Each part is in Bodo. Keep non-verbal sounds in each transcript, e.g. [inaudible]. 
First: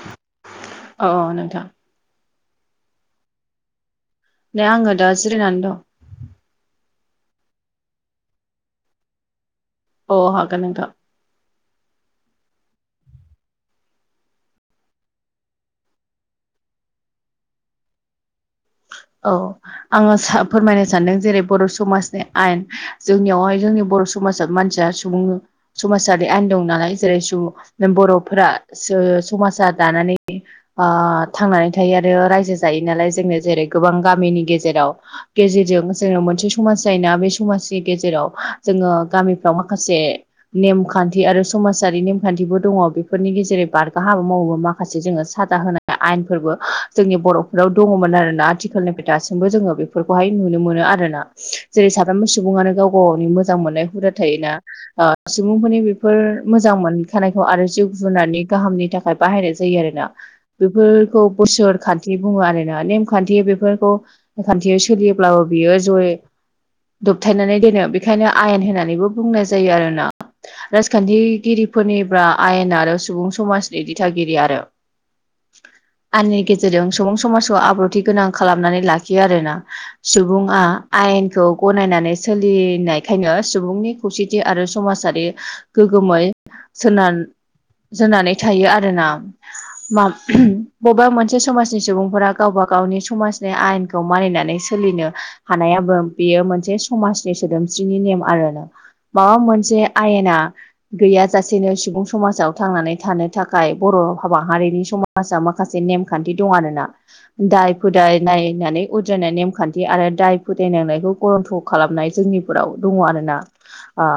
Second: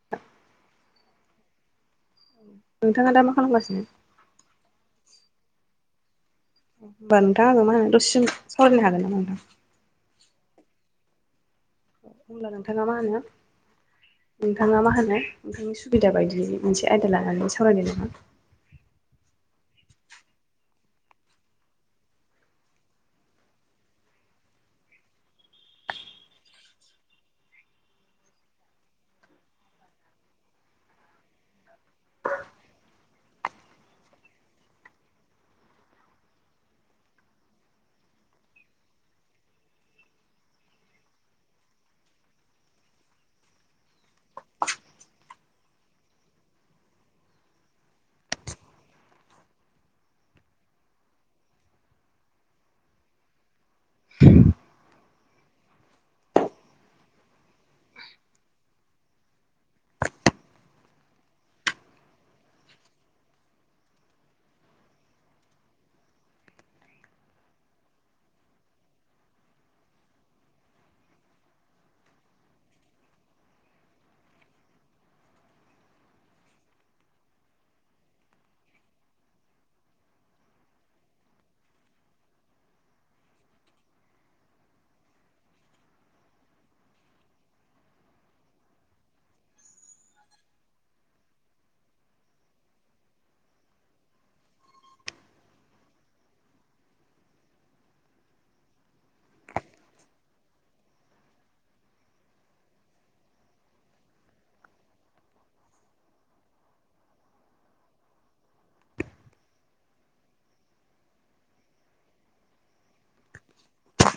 [inaudible] अ नोंथां। नोंथाङा दा मा खालामगासिनो? दा आङो दा जिरिायनानै दं। होमबा नोंथां आङो मा होनो दसे सावरायनो हागोन नामा नोंथां। अ हागोन नोंथां‌। होनब्ला नोंथाङा मा होनो। नोंथाङा मा होनो नोंथांनि सुबिदा बादियै मोनसे आयदा लानानै सावरायदो नामा। औ। आङो फोरमायनो सानदों जेरै बर' समाजनि आयेन जोंनियावहाय जोंनि बर' समाजा मानसिया बुङो। समाजारि आयेन दं नालाय जेरै स जों बर'फोरा समाजा दानानै ओ थांनानै थायो आरो रायजो जायो नालाय जोंनो जेरै गोबां गामिनि गेजेराव गेजेरजों जोङो मोनसे समाज जायोना बे समाजनि गेजेराव जोङो गामिफ्राव माखासे नेमखान्थि आरो समाजारि नेमखान्थिबो दङ बेफोरनि गेजेरै बारगा हाबा मावोबा माखासे जोङो सादा होनाय आयेनफोरबो जोंनि बर'फोराव दङमोन आरोना आथिखालनिफ्राय दासिमबो जोङो बेफोरखौहाय नुनो मोनो आरोना जेरै साफ्रोमबो सुबुङानो गाव गावनि मोजां मोनो बुरजा थायोना ओ सुबुंफोरनि बेफोर मोजां मोनखानायखौ आरो जिउ जुनारनि गाहामनि थाखाय बाहायनाय जायो आरोना बेफोरखौ बोसोर खान्थि बुङो आरोना नेमखान्थि थि बेफोरखौ खान्थियाव सोलियोब्लाबो बियो जय दबथायनानै दोनो बेखायनो आयेन होननानैबो बुंनाय जायो आरोना राजखान्थिगिरिफोरनिब्ला आयेन आरो सुबुं समाजनि दिथागिरि आरो आयेननि गेजेरजों सुबुं समाजखौ आब्रुथि गोनां खालामनानै लाखियो आरोना सुबुङा आयेनखौ गनायनानै सोलिनायखायनो सुबुंनि खौसेथि आरो समाजारि गोग्गोमै सोनार जोनानै थायो आरो ना मा बबेबा मोनसे समाजनि सुबुंफोरा गावबा गाव गावनि समाजनि आयेनखौ मानिनानै सोलिनो हानायाबो बेयो मोनसे समाजनि सोदोमस्रिनि नेम आरोना माबा मोनसे आयेना गैयाजासेनो सुबुं समाजाव थांनानै थानो थाखाय बर' हाबा हारिनि समाज समाजाव माखासे नेमखान्थि दं आरोना दाय फोदाय नायनानै उद्रायनाय नेमखान्थि आरो दाय फोदायनांनायखौ गरन्थ' खालामनाय जोंनिफोराव दङ आरोना ओ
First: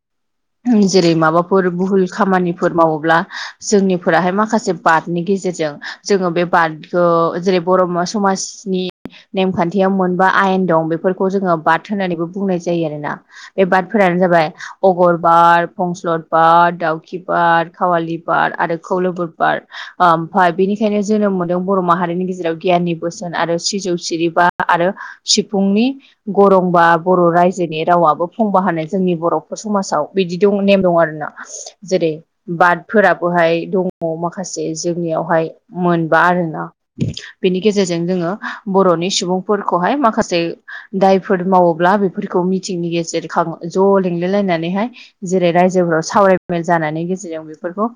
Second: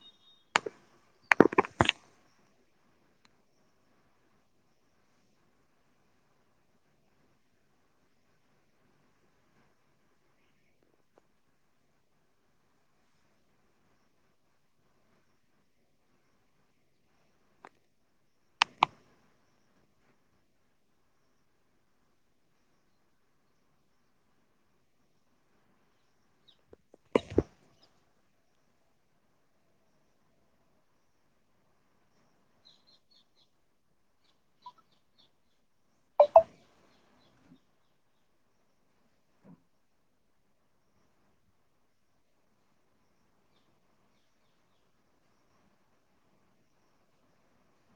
[inaudible] जेरै माबाफोर भुहुल खामानिफोर मावोब्ला जोंनिफोराहाय माखासे बादनि गेजेरजों जोङो बे बादखौ जेरै बर' समाजनि नेमखान्थियाव मोनबा आयेन दं बेफोरखौ जोङो बाद होननानैबो बुंनाय जायो आरोना बे बादफोरानो जाबाय अगरबाद फंस्लर बाद दाउखि बाद खावालि बाद आरो खौलोबोरबाद ओमफ्राय बेनिखायनो जोनोम मोनदों बर' माहारिनि गेजेराव जेराव गियाननि बोसोन आरो सिजौ सिरिबा आरो सिफुंनि गरंबा बर' रायजोनि रावाबो फंबा होनाय जोंनि बर'फोर समाजाव बिदि दं नेम दं आरोना जेरै बादफोराबोहाय दङ माखासे जोंनियावहाय मोनबा आरोना बेनि गेजेरजों जोङो बर'नि सुबुंफोरखौहाय माखासे दायफोर मावोब्ला बेफोरखौ मिथिंनि गेजेर ज' लेंलाय लायनानैहाय जेरै रायजोफोराव सावरायमेल जानायनि गेजेरजों बेफोरखौ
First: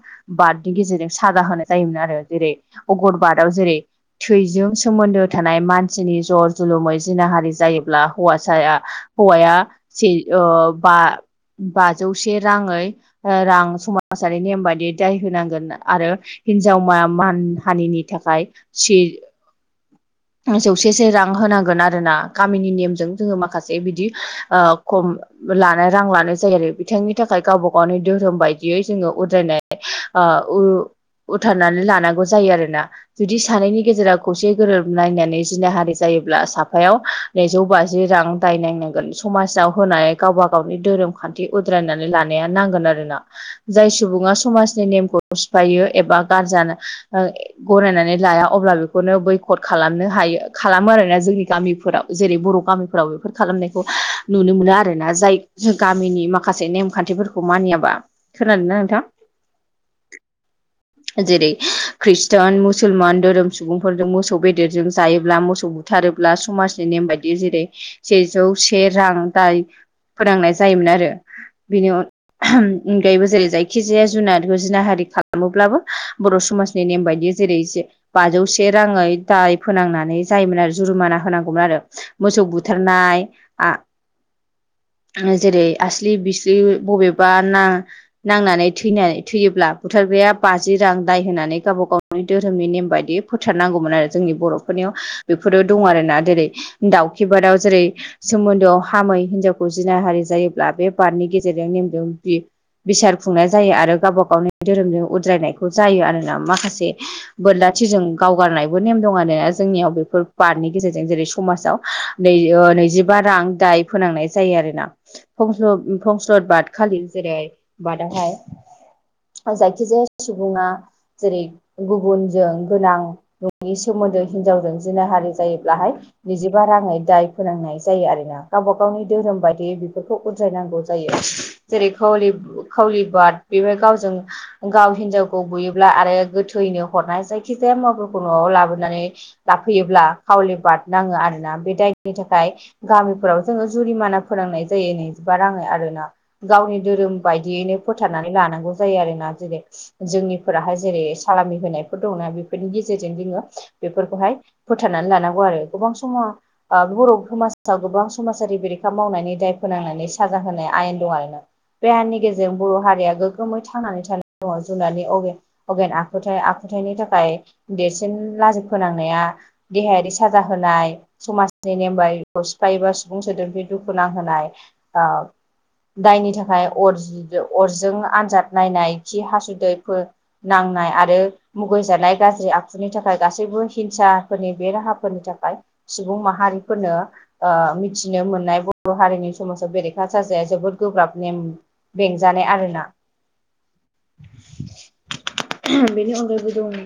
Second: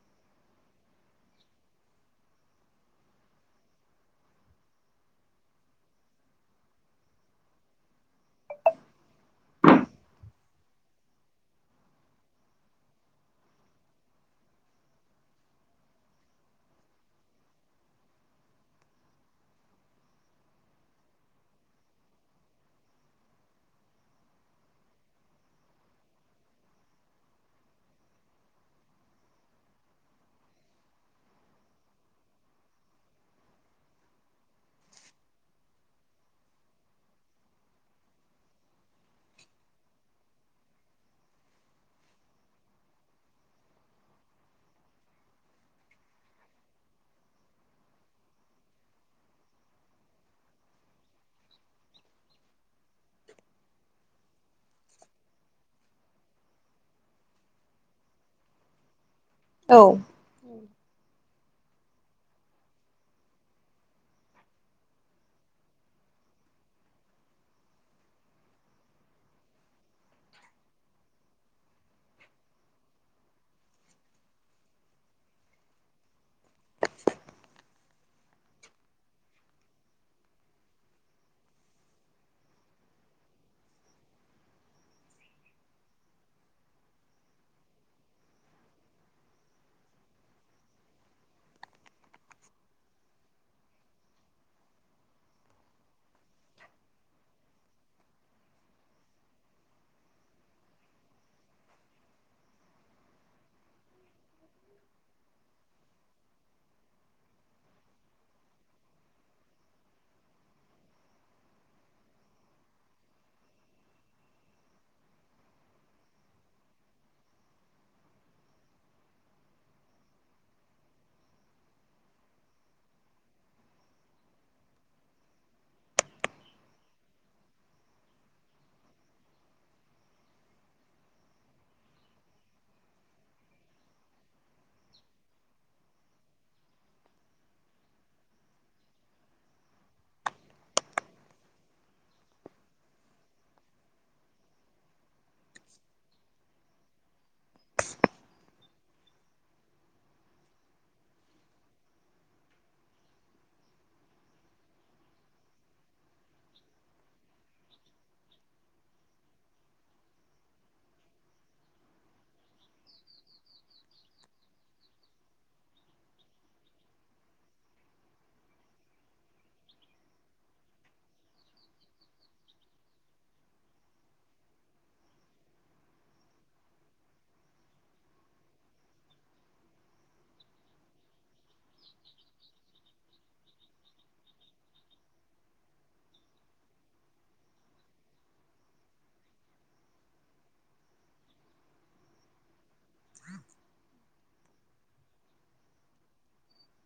बादनि गेजेरजों साजा होनाय जायोमोन आरो जेरै अगर बादआव जेरै थैजों सोमोन्दो थानाय मानसिनि जर जुलुमै जिनाहारि जायोब्ला हौवासाया हौवाया ब बाजौ से राङै रां समाजारि नेम बायदि दाय होनांगोन आरो हिनजाव मान हानिनि थाखाय सि [inaudible] जौसे से रां होनांगोन आरो ना गामिनि नेमजों जोङो माखासे बिदि खम लानाय रां लानाय जायो आरो बिथांनि थाखाय गावबा गावनि धोरोम बायदियै जोङो उद्रायनाय ओ उथारनानै लानांगौ जायो आरोना जुदि सानैनि गेजेराव खौसे गोरोबलनायनानै जिनाहारि जायोब्ला साफायाव नैजौ बाजि रां दाय नायनांगौ समाजाव होनाय गावबा गावनि धोरोम खान्थि उद्रायनानै लानाया नांगोन आरोना जाय सुबुङा समाजनि नेमखौ सिफायो एबा गारजा ओ गनायनानै लाया अब्ला बेखौनो बैखद खालामनो हायो खालामो आरोना जोंनि गामिफोराव जेरै बर' गामिफोराव बेफोर खालामनायखौ नुनो मोनो आरोना जाय गामिनि माखासे नेमखान्थिफोरखौ मानियाबा खोनादों ना नोंथां? औ जेरै ख्रिस्टान मुसलमान धोरोम सुबुंफोरजों मोसौ बेदेरजों जायोब्ला मोसौ बुथारोब्ला समाजनि नेम बायदि जेरै सेजौ से रां दाय फोनांनाय जायोमोन आरो बेनि अनगायैबो जेरै जायखिजाया जुनारखौ जिनाहारि खालामोब्लाबो बर' समाजनि नेम बायदियै जेरै बाजौ से राङै दाय फोनांनानै जायोमोन आरो जुरुमाना होनांगौमोन आरो मोसौ बुथारनाय आ जेरै आस्लि बिस्लि बबेबा ना नांनानै थैनानै थैयोब्ला बुथारग्राया बाजि रां दाय होनानै गावबा गाव बर'नि धोरोमनि नेम बायदि फोथारनांगौमोन आरो जोंनि बर'फोरनियाव बेफोरो दं आरोना जेरै दाउखि बादआव जेरै सोमोन्दोआव हामै हिनजावखौ जिनाहारि जायोब्ला बे बादनि गेजेरजों नेमजों बि बिसार खुंनाय जायो आरो गावबा गावनि धोरोमजों उद्रायनायखौ जायो आरोना माखासे बोरला थिरजों गावगारनायबो नेम दङ आरोना जोंनियाव बेफोर बादनि गेजेरजों जेरै समासाव नै नैजिबा रां दाय फोनांनाय जायो आरोना फंस्लद फंस्लद बाद खालि जेरै बादआवहाय जायखिजाया सुबुङा जेरै गुबुनजों गोनां न'नि सोमोन्दो हिनजावजों जिनाहारि जायोब्लाहाय नैजिबा राङै दाय फोरोनांनाय जायो आरो ना गावबा गावनि धोरोम बायदियै बेफोरखौ उद्रायनांगौ जायो जेरै खावलि खावलि बाद बेबो गावजों गाव हिनजावखौ बुयोब्ला आरो गोथैनो हरनाय जायखिजाया मुवाफोरखौ न'आव लाबोनानै लाफैयोब्ला खावलि बाद नाङो आरोना बे दायनि थाखाय गामिफोराव जोङो जुरिमाना फोरोंनाय जायो नैजिबा राङै आरो ना गावनि धोरोम बायदियैनो फोथारनानै लानांगौ जायो आरोना जेरै जोंनिफोराहाय जेरै सालामि होनायफोर दंना बेफोरनि गेजेरजों जोङो बेफोरखौहाय फोथारनानै लानांगौ आरो गोबां समाव बर' समाजाव गोबां समाजारि बेरेखा मावनायनि दाय फोनांनानै साजा होनाय आयेन दं आरोना देहानि गेजेरजों बर' हारिया गोगोमै थांनानै थानाय दङ जुनारनि अगेन आखुथाय आखुथायनि थाखाय देरसिन लाजि फोनांनाया देहायारि साजा होनाय समाजनि नेम बारिखौ सिफायोबा सुबुं सोदोबनि दुखु नांहोनाय दायनि थाखाय अर अरजों आनजाद नायनाय खि हासुदैफोर नांनाय आरो मुगैजानाय गाज्रि आखुनि थाखाय गासैबो हिंसाफोरनि बे राहाफोरनि थाखाय सुबुं माहारिफोरनो मिथिनो मोननाय बर' हारिनि समाजाव बेरेखा साजाया जोबोद गोब्राब नेम बेंजानाय आरोना [inaudible] [inaudible] बेनि अनगायैबो दं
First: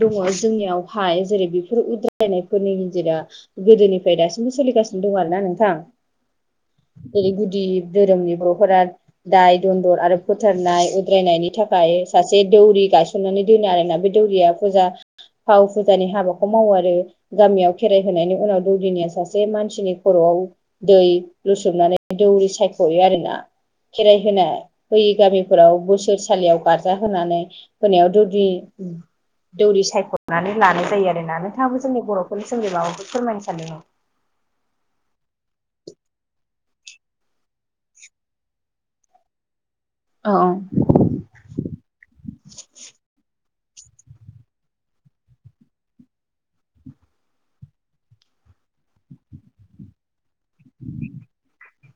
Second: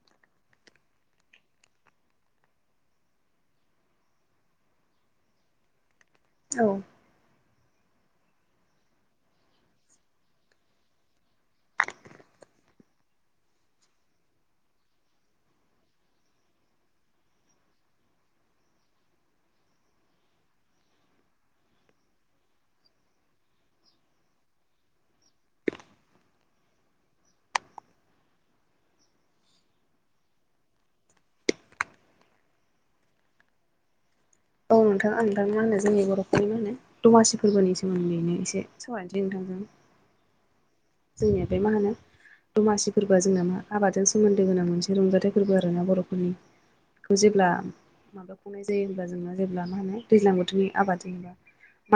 दङ जोंनियावहाय जेरै बेफोर उद्रायनायफोरनि गेजेराव गोदोनिफ्राय दासिमबो सोलिगासिनो दं आरो ना नोंथां औ जेरै गुदि धोरोमनि बर'फोरा दाय दन्दर आरो फोथारनाय उद्रायनायनि थाखाय सासे दौरि गायसननानै दोनो आरोना बे दौरिया फुजा फाव फुजानि हाबाखौ मावो आरो गामियाव खेराइ होनायनि उनाव दौदिनिया सासे मानसिनि खर'वाव दै लुसोमनानै दौरि सायख'यो आरोना खेराइ होना होयि गामिफोराव बोसोरसालियाव गारजा होनानै होनायाव दौदि दौरि सायख'नानै लानाय जायो आरोना नोंथाङाबो जोंनि बर'फोरनि सोमोन्दै माबाफोर फोरमायनो सानदों नामा औ नोंथां आं दा मा होनो जोंनि बर'फोरनि मा होनो दमासि फोरबोनि सोमोन्दैनो एसे सावरायनोसै नोंथांजों औ औ जोंनिया बे मा होनो दमासि फोरबोआ जोंना मा आबादजों सोमोन्दो गोनां मोनसे रंजाथाइ फोरबो आरो ना बर'फोरनि बे खौ जेब्ला मा खौ बुंनाय जायो होमबा जोङो जेब्ला मा होनो दैज्लां बोथोरनि आबाद जायोबा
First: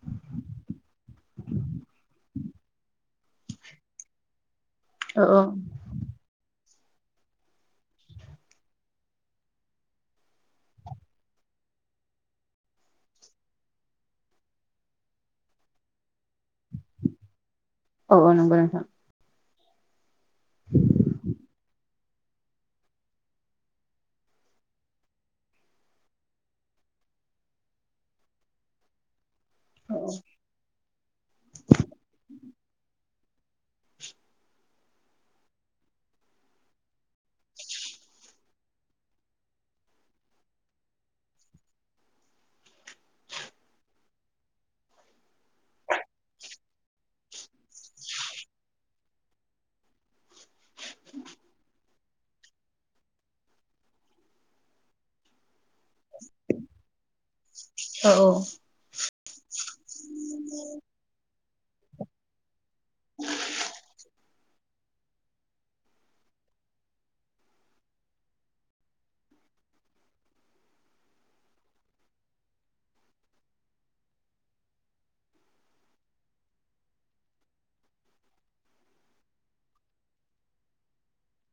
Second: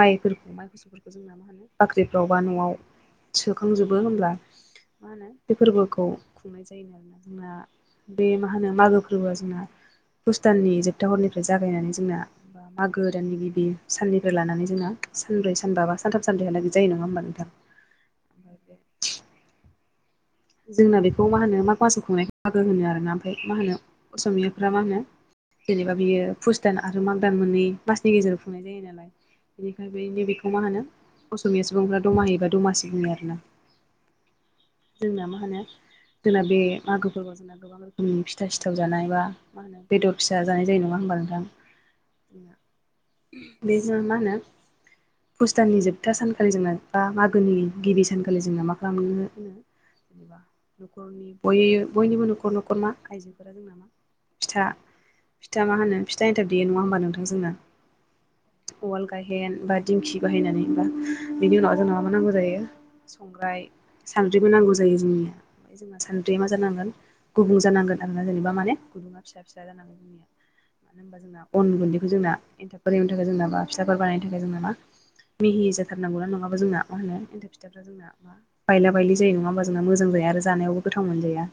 माइफोरखौ माइ मोसौफोरखौ जोंना मा होनो बाख्रिफ्राव बा न'आव खुंखांजोबो होमब्ला मा औ होनो औ बे फोरबोखौ खुंनाय जायोमोन आरोना जोंना बे मा होनो मागो फोरबोआ जोंना पुष दाननि जोबथा हरनिफ्राय जागायनानै जोंना मागो दाननि गिबि साननिफ्राय लानानै जोंना सानब्रै सानबा बा सानथाम साब्रै हालागि जायो नङा होमबा नोंथां औ औ नंगौ नोंथां जोंना बेखौ मा होनो माग मासाव खुंनाय बाहागो होनो आरोना ओमफ्राय मा होनो असमियाफ्रा मा होनो जेनेबा बियो फुस दान आरो माग दान मोननै मासनि गेजेराव खुंनाय जायो नालाय बेनिखाय बे नैबेखौ मा होनो असमिया सुबुंफ्रा दमाहिबा दमासि बुङो आरोना जोंना मा होनो जोंना बे मागोफोरखौ जोंना गोबां रोखोमनि फिथा सिथाव जानाय बा मा होनो बेदर फिसा जानाय जायो नङा होमबा नोंथां बेजों मा होनो पुष दाननि जोबथा सानखालि जोना बा मागोनि गिबि सानखालि जोना मा खालामनो होनो नि बयनिबो नखर न'खर मा आइजोफोरा जों फिथा फिथा मा होनो फिथा एनथाब देयो नङा होमबा नोंथां जोंना औ औ उवाल गायहेन बा दिंखि बाहायनानै बा बेनि उनाव जों मा नांगौ जायो संग्राय सानद्रिबो नांगौ जायो जोंनिया जोंना सानद्रिया मा जानांगोन गुबुं जानांगोन आरोना जेनेबा माने गुबुं फिसा फिसा जानांगोन जोंनिया मानो होमबा जोंना अन गुन्दैखौ जोंना एन्थाब बानायनो थाखाय जोंना बा फिथाफोर बानायनो थाखाय जोंना मा मिहि जाथारनांगौना नङाब जोंना मा होनो एन्थाब फिथाफ्रा जोंना बायला बायलि जायो नङा होमबा जोंना मोजां जाया आरो जानायावबो गोथाव मोनजाया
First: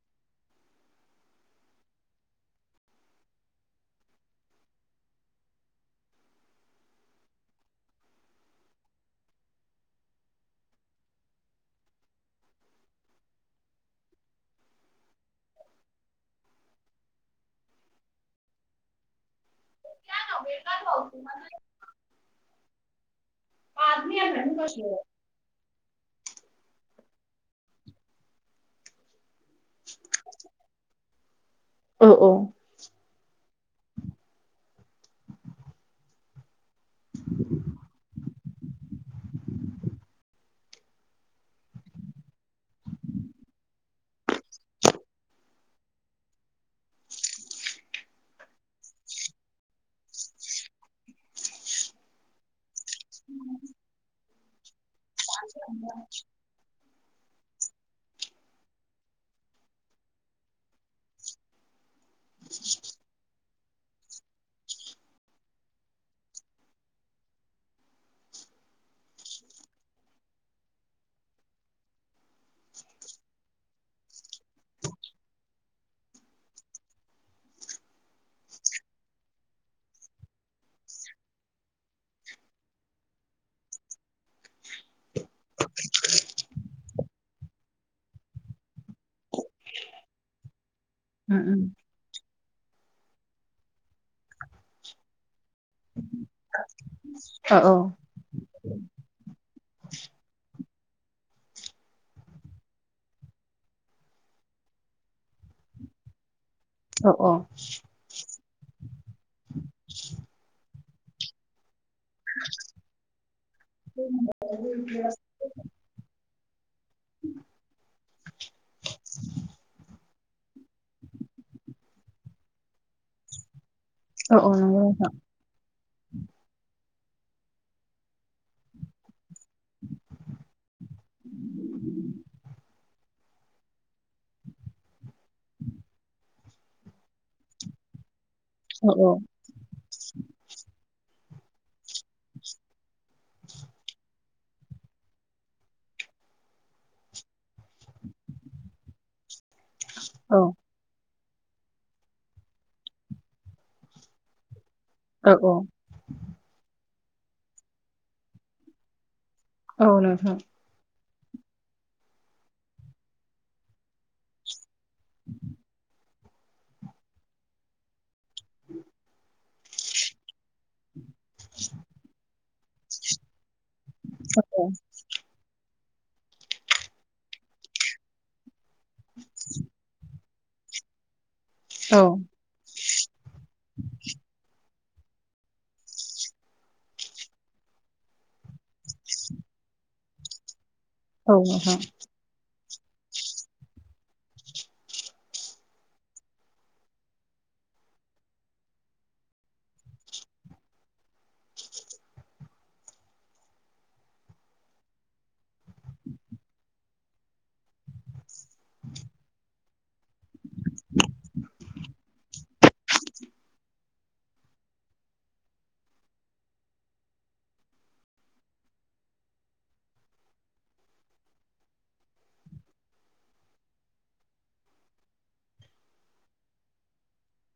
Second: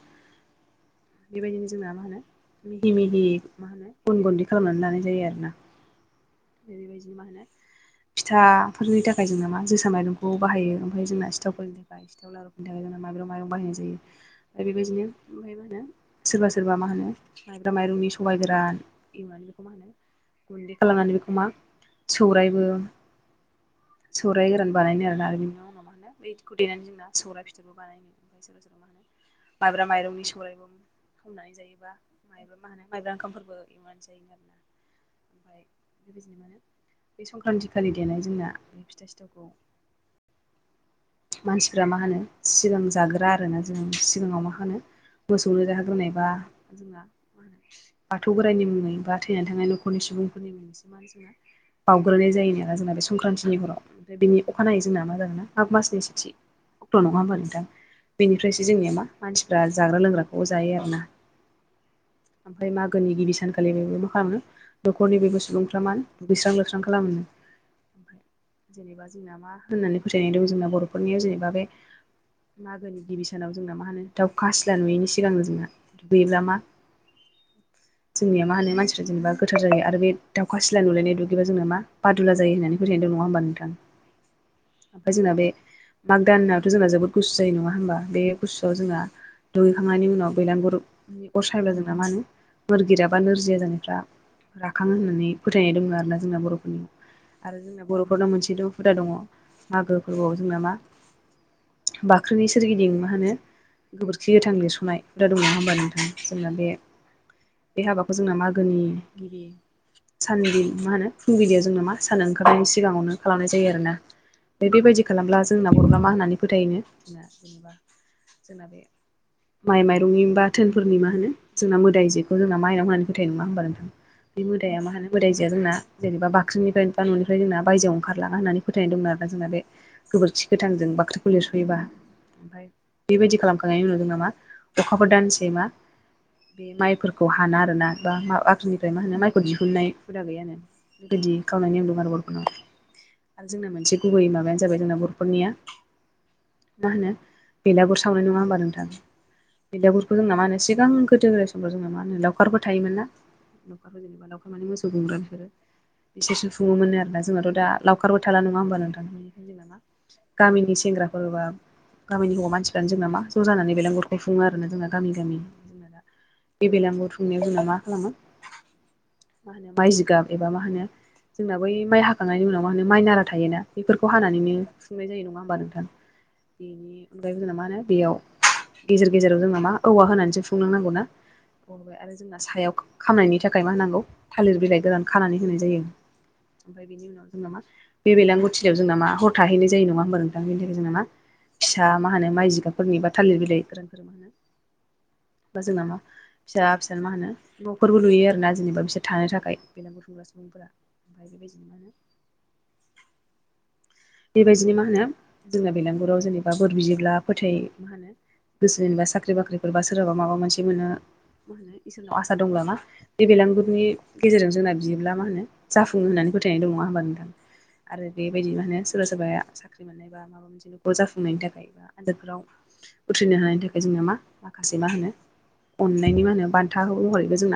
बेबायदिनो जोंना मिहि मिहि मा होनो अन गुन्दै खालामनानै लानाय जायो आरोना। बेबायदिनो मा होनो फिथाफोरनि थाखाय जोंना मा जोसा माइरंखौ बाहायो ओमफ्राय जोंना सिथावफोरनि बेनि थाखाय जोंना माइब्रा माइरं बाहायनाय जायो दा बेबायदिनो ओमफ्राय मा होनो सोरबा सोरबा मा होनो माइब्रा माइरंनि सबाइ गोरान औ गुन्दै उम खालामनानै उम बेखौ मा सौरायबो औ सौराइ गोरान बानायनो आरोना आरो बिनि उनाव मा होनो बैखौ देनानै जोंना सौराय फि बेसरबो बानायनो ओमफ्राय सोरबा सोरबा मा होनो माइब्रा माइरंनि सौराइबो खावनानै जायोबा माइब्रा मा होनो माइब्रा ओंखामफोरबो एवनानै जायो [unintelligible] बे संक्रान्ति खालिद देनाय जोंना बे फिथा सिथावखौ मानसिफ्रा मा होनो सिगां जाग्रोया आरोना जोंङो सिगाङाव मा होनो मोसौनो जाहोग्रोनायबा जोंना बाथौ बोराइनि मुङै बा थैनानै थांनाय न'खरनि सुबुंफोरनि मोनसे मा बावग्रोनाय जायोन आरो जोंना बे संक्रान्ति हराव ओमफ्राय बिनि अखानायै जोंना मा जायो माग मासनि सेथि अक्ट' नङा होमबा नोंथां। नोंथां बेनिफ्रायसो जोंनिया मा मानसिफ्रा जाग्रा लोंग्राखौ जायो आरोना। ओमफ्राय मा गोनि गिबि सानखालि बेबो मा खालामो न'खरनि बयबो सुबुंफ्रा मा दुगैस्रां लोबस्रां खालामो। जेनेबा जोंना मा होननानै फोथायनाय दं जोंना बर'फोरनियाव जेनेबा बे मागोनि गिबि सानाव जोंना मा होनो दाउखा सिला नुयैनि सिगांनो जोंना नुयोब्ला‌ मा जोंनिया मा होनो मानसिफ्रा जेनेबा गोथार जायो आरो बे दाउखा सिलाय नुलायनाय दुगैबा जोंना मा बादुला जायो होननानै फोथायनाय दङ' नङा होमबा नोंथां। ओमफ्राय जोंना बे माग दानाथ' जोंना जोबोद गुसु जायो नङा होमबा बे गुसुआव जोंहा दुगैखांनायनि उनाव बैलांगुरनि अर सायोब्ला जों मा होनो मोरगिरा बा नोरजिया जानायफ्रा राखाङो होननानै फोथायनाय दङ' आरोना जोंना बर'फोरना। आरो जोंना बर'फोरनाव मोनसे हुदा दङ' मागो फोरबोआव जोंना मा बाख्रिनि सोरगिदिं मा होनो गोबोरखि गोथां लिरस'नाय हुदा दं नङा होमबा नोंथां जोंना बे औ औ बे हाबाखौ जोंना मागोनि गिबि साननि मा होनो फुंबिलियाव जोंना मा सान ओंखारनायनि सिगाङावनो खालामनाय जायो आरोना ओमफ्राय बेबायदि खालामब्ला जोंना बर'फोरा मा होननानै फोथायोनो जेनेबा जोंना बे माइ माइ नि बा धोनफोरनि मा होनो जोंना मोदायजोखौ जोंना माइनाव होननानै फोथायो नङा होनबा नों औ बे औ मोदाया नंगौ मा होनो नोंथां मोदाइ या जोंना जेनेबा बाख्रिनिफ्राय बा न'निफ्राय जोंना बायजोआव ओंखारलाङा होननानै फोथायनाय दंमोन आरोना जोंना बे गोबोरखि गोथांजों बाख्रिखौ लिरस'योबा ओमफ्राय बेबायदि खालामखांनायनि जोंना मा अखाफोर दानसे मा बे माइफोरखौ हाना आरोना बा औ आाख्रिनिफ्राय मा होनो माइ बो दिहुननाय हुदा गैयानो बेबायदि खावनाय नेम दं आरो बर'फोरनाव। आरो जोंना मोनसे गुबै माबायानो जाबाय जोंना बर'फोरनिया मा होनो बेलागुर सावनाय नङा होमबा नोंथां बेलागुरखौ जोंना औ मा होनो सिगां गोदो गोदाय समफ्राव जोङो मा होनो लावखारबो थायोमोन ना। जेनेबा लाउखार माने मोसौ गुमग्रा औ बेफोरो एसे एसे खुङोमोन आरोना जोंनाथ' दा लावखारबो थाला नङा होमबा नोंथां। जोंना‌ मा औ नोंथां गामिनि सेंग्रा फोरबा गामिनि हौवा मानसिफ्रानो जोंना मा ज' जानानै बेलेंगुरखौ खुङो आरोना। जोंना गामि गामि जोंना दा बे बेलागुर खुंनायाव जोंना मा खालामो मा होनो माइ जिगाब एबा मा होनो जोंना बै माइ हाखांनायनि उनाव मा होनो माइ नारा थायोना बेफोरखौ हानानैनो औ सुफुंनाय जायो नङा होमबा नोंथां? बेनि अनगायैबो जोंना मा होनो बेयाव गेजेर गेजेराव जोङो मा औवा होनानैसो खुंलांनांगौ ना हरबाय औ आरो जोंना सायाव खामनायनि थाखाय मा होनांगौ थालिर बिलाइ गोरान खानानै होनाय जायो। ओमफ्राय बेनि उनाव जोंना मा बेलागुर थिलियाव जोंना मा हर थाहैनाय जायो नङा होमबा नोंथांनि थाखाय जोंना मा नोंथां फिसा मा होनो माइ जिगाबफोरनि बा थालिर बिलाइ गोरोंफोर मा होनो जोंना मा फिसा फिसा मा होनो न'खरबो लुयो आरोना जेनेबा बिसोर थानो थाखाय बेर गुरफुंग्रा सुबुं ओमफफ्राय बेबायदिनो मोनो। बेबायदिनो मा होनो जोंना बेलगुराव जेनेबा बोर बिब्ला फोथै मा होनो गोसो जेनेबा साख्रि बाख्रिफोरबा सोरहाबा माबा मोनसे मोनो मा होनो इसोरनाव आसा दं नामा? बे बेलगुरनि गेजेरजों जोंना बियोब्ला मा होनो जाफुङो होननानै फोथायनाय दङ नङा होमबा नोंथां? आरो बेबायदि मा होनो सोरबा सोरबाया साख्रि मोननाय। बा माबा मोनसे' जाफुंनायनि थाखाय बा आनजादफोराव उथ्रिनो हानायनि थाखाय जोंना मा माखासे मा होनो अननायनि मा होनो बान्था महरैबो जोंना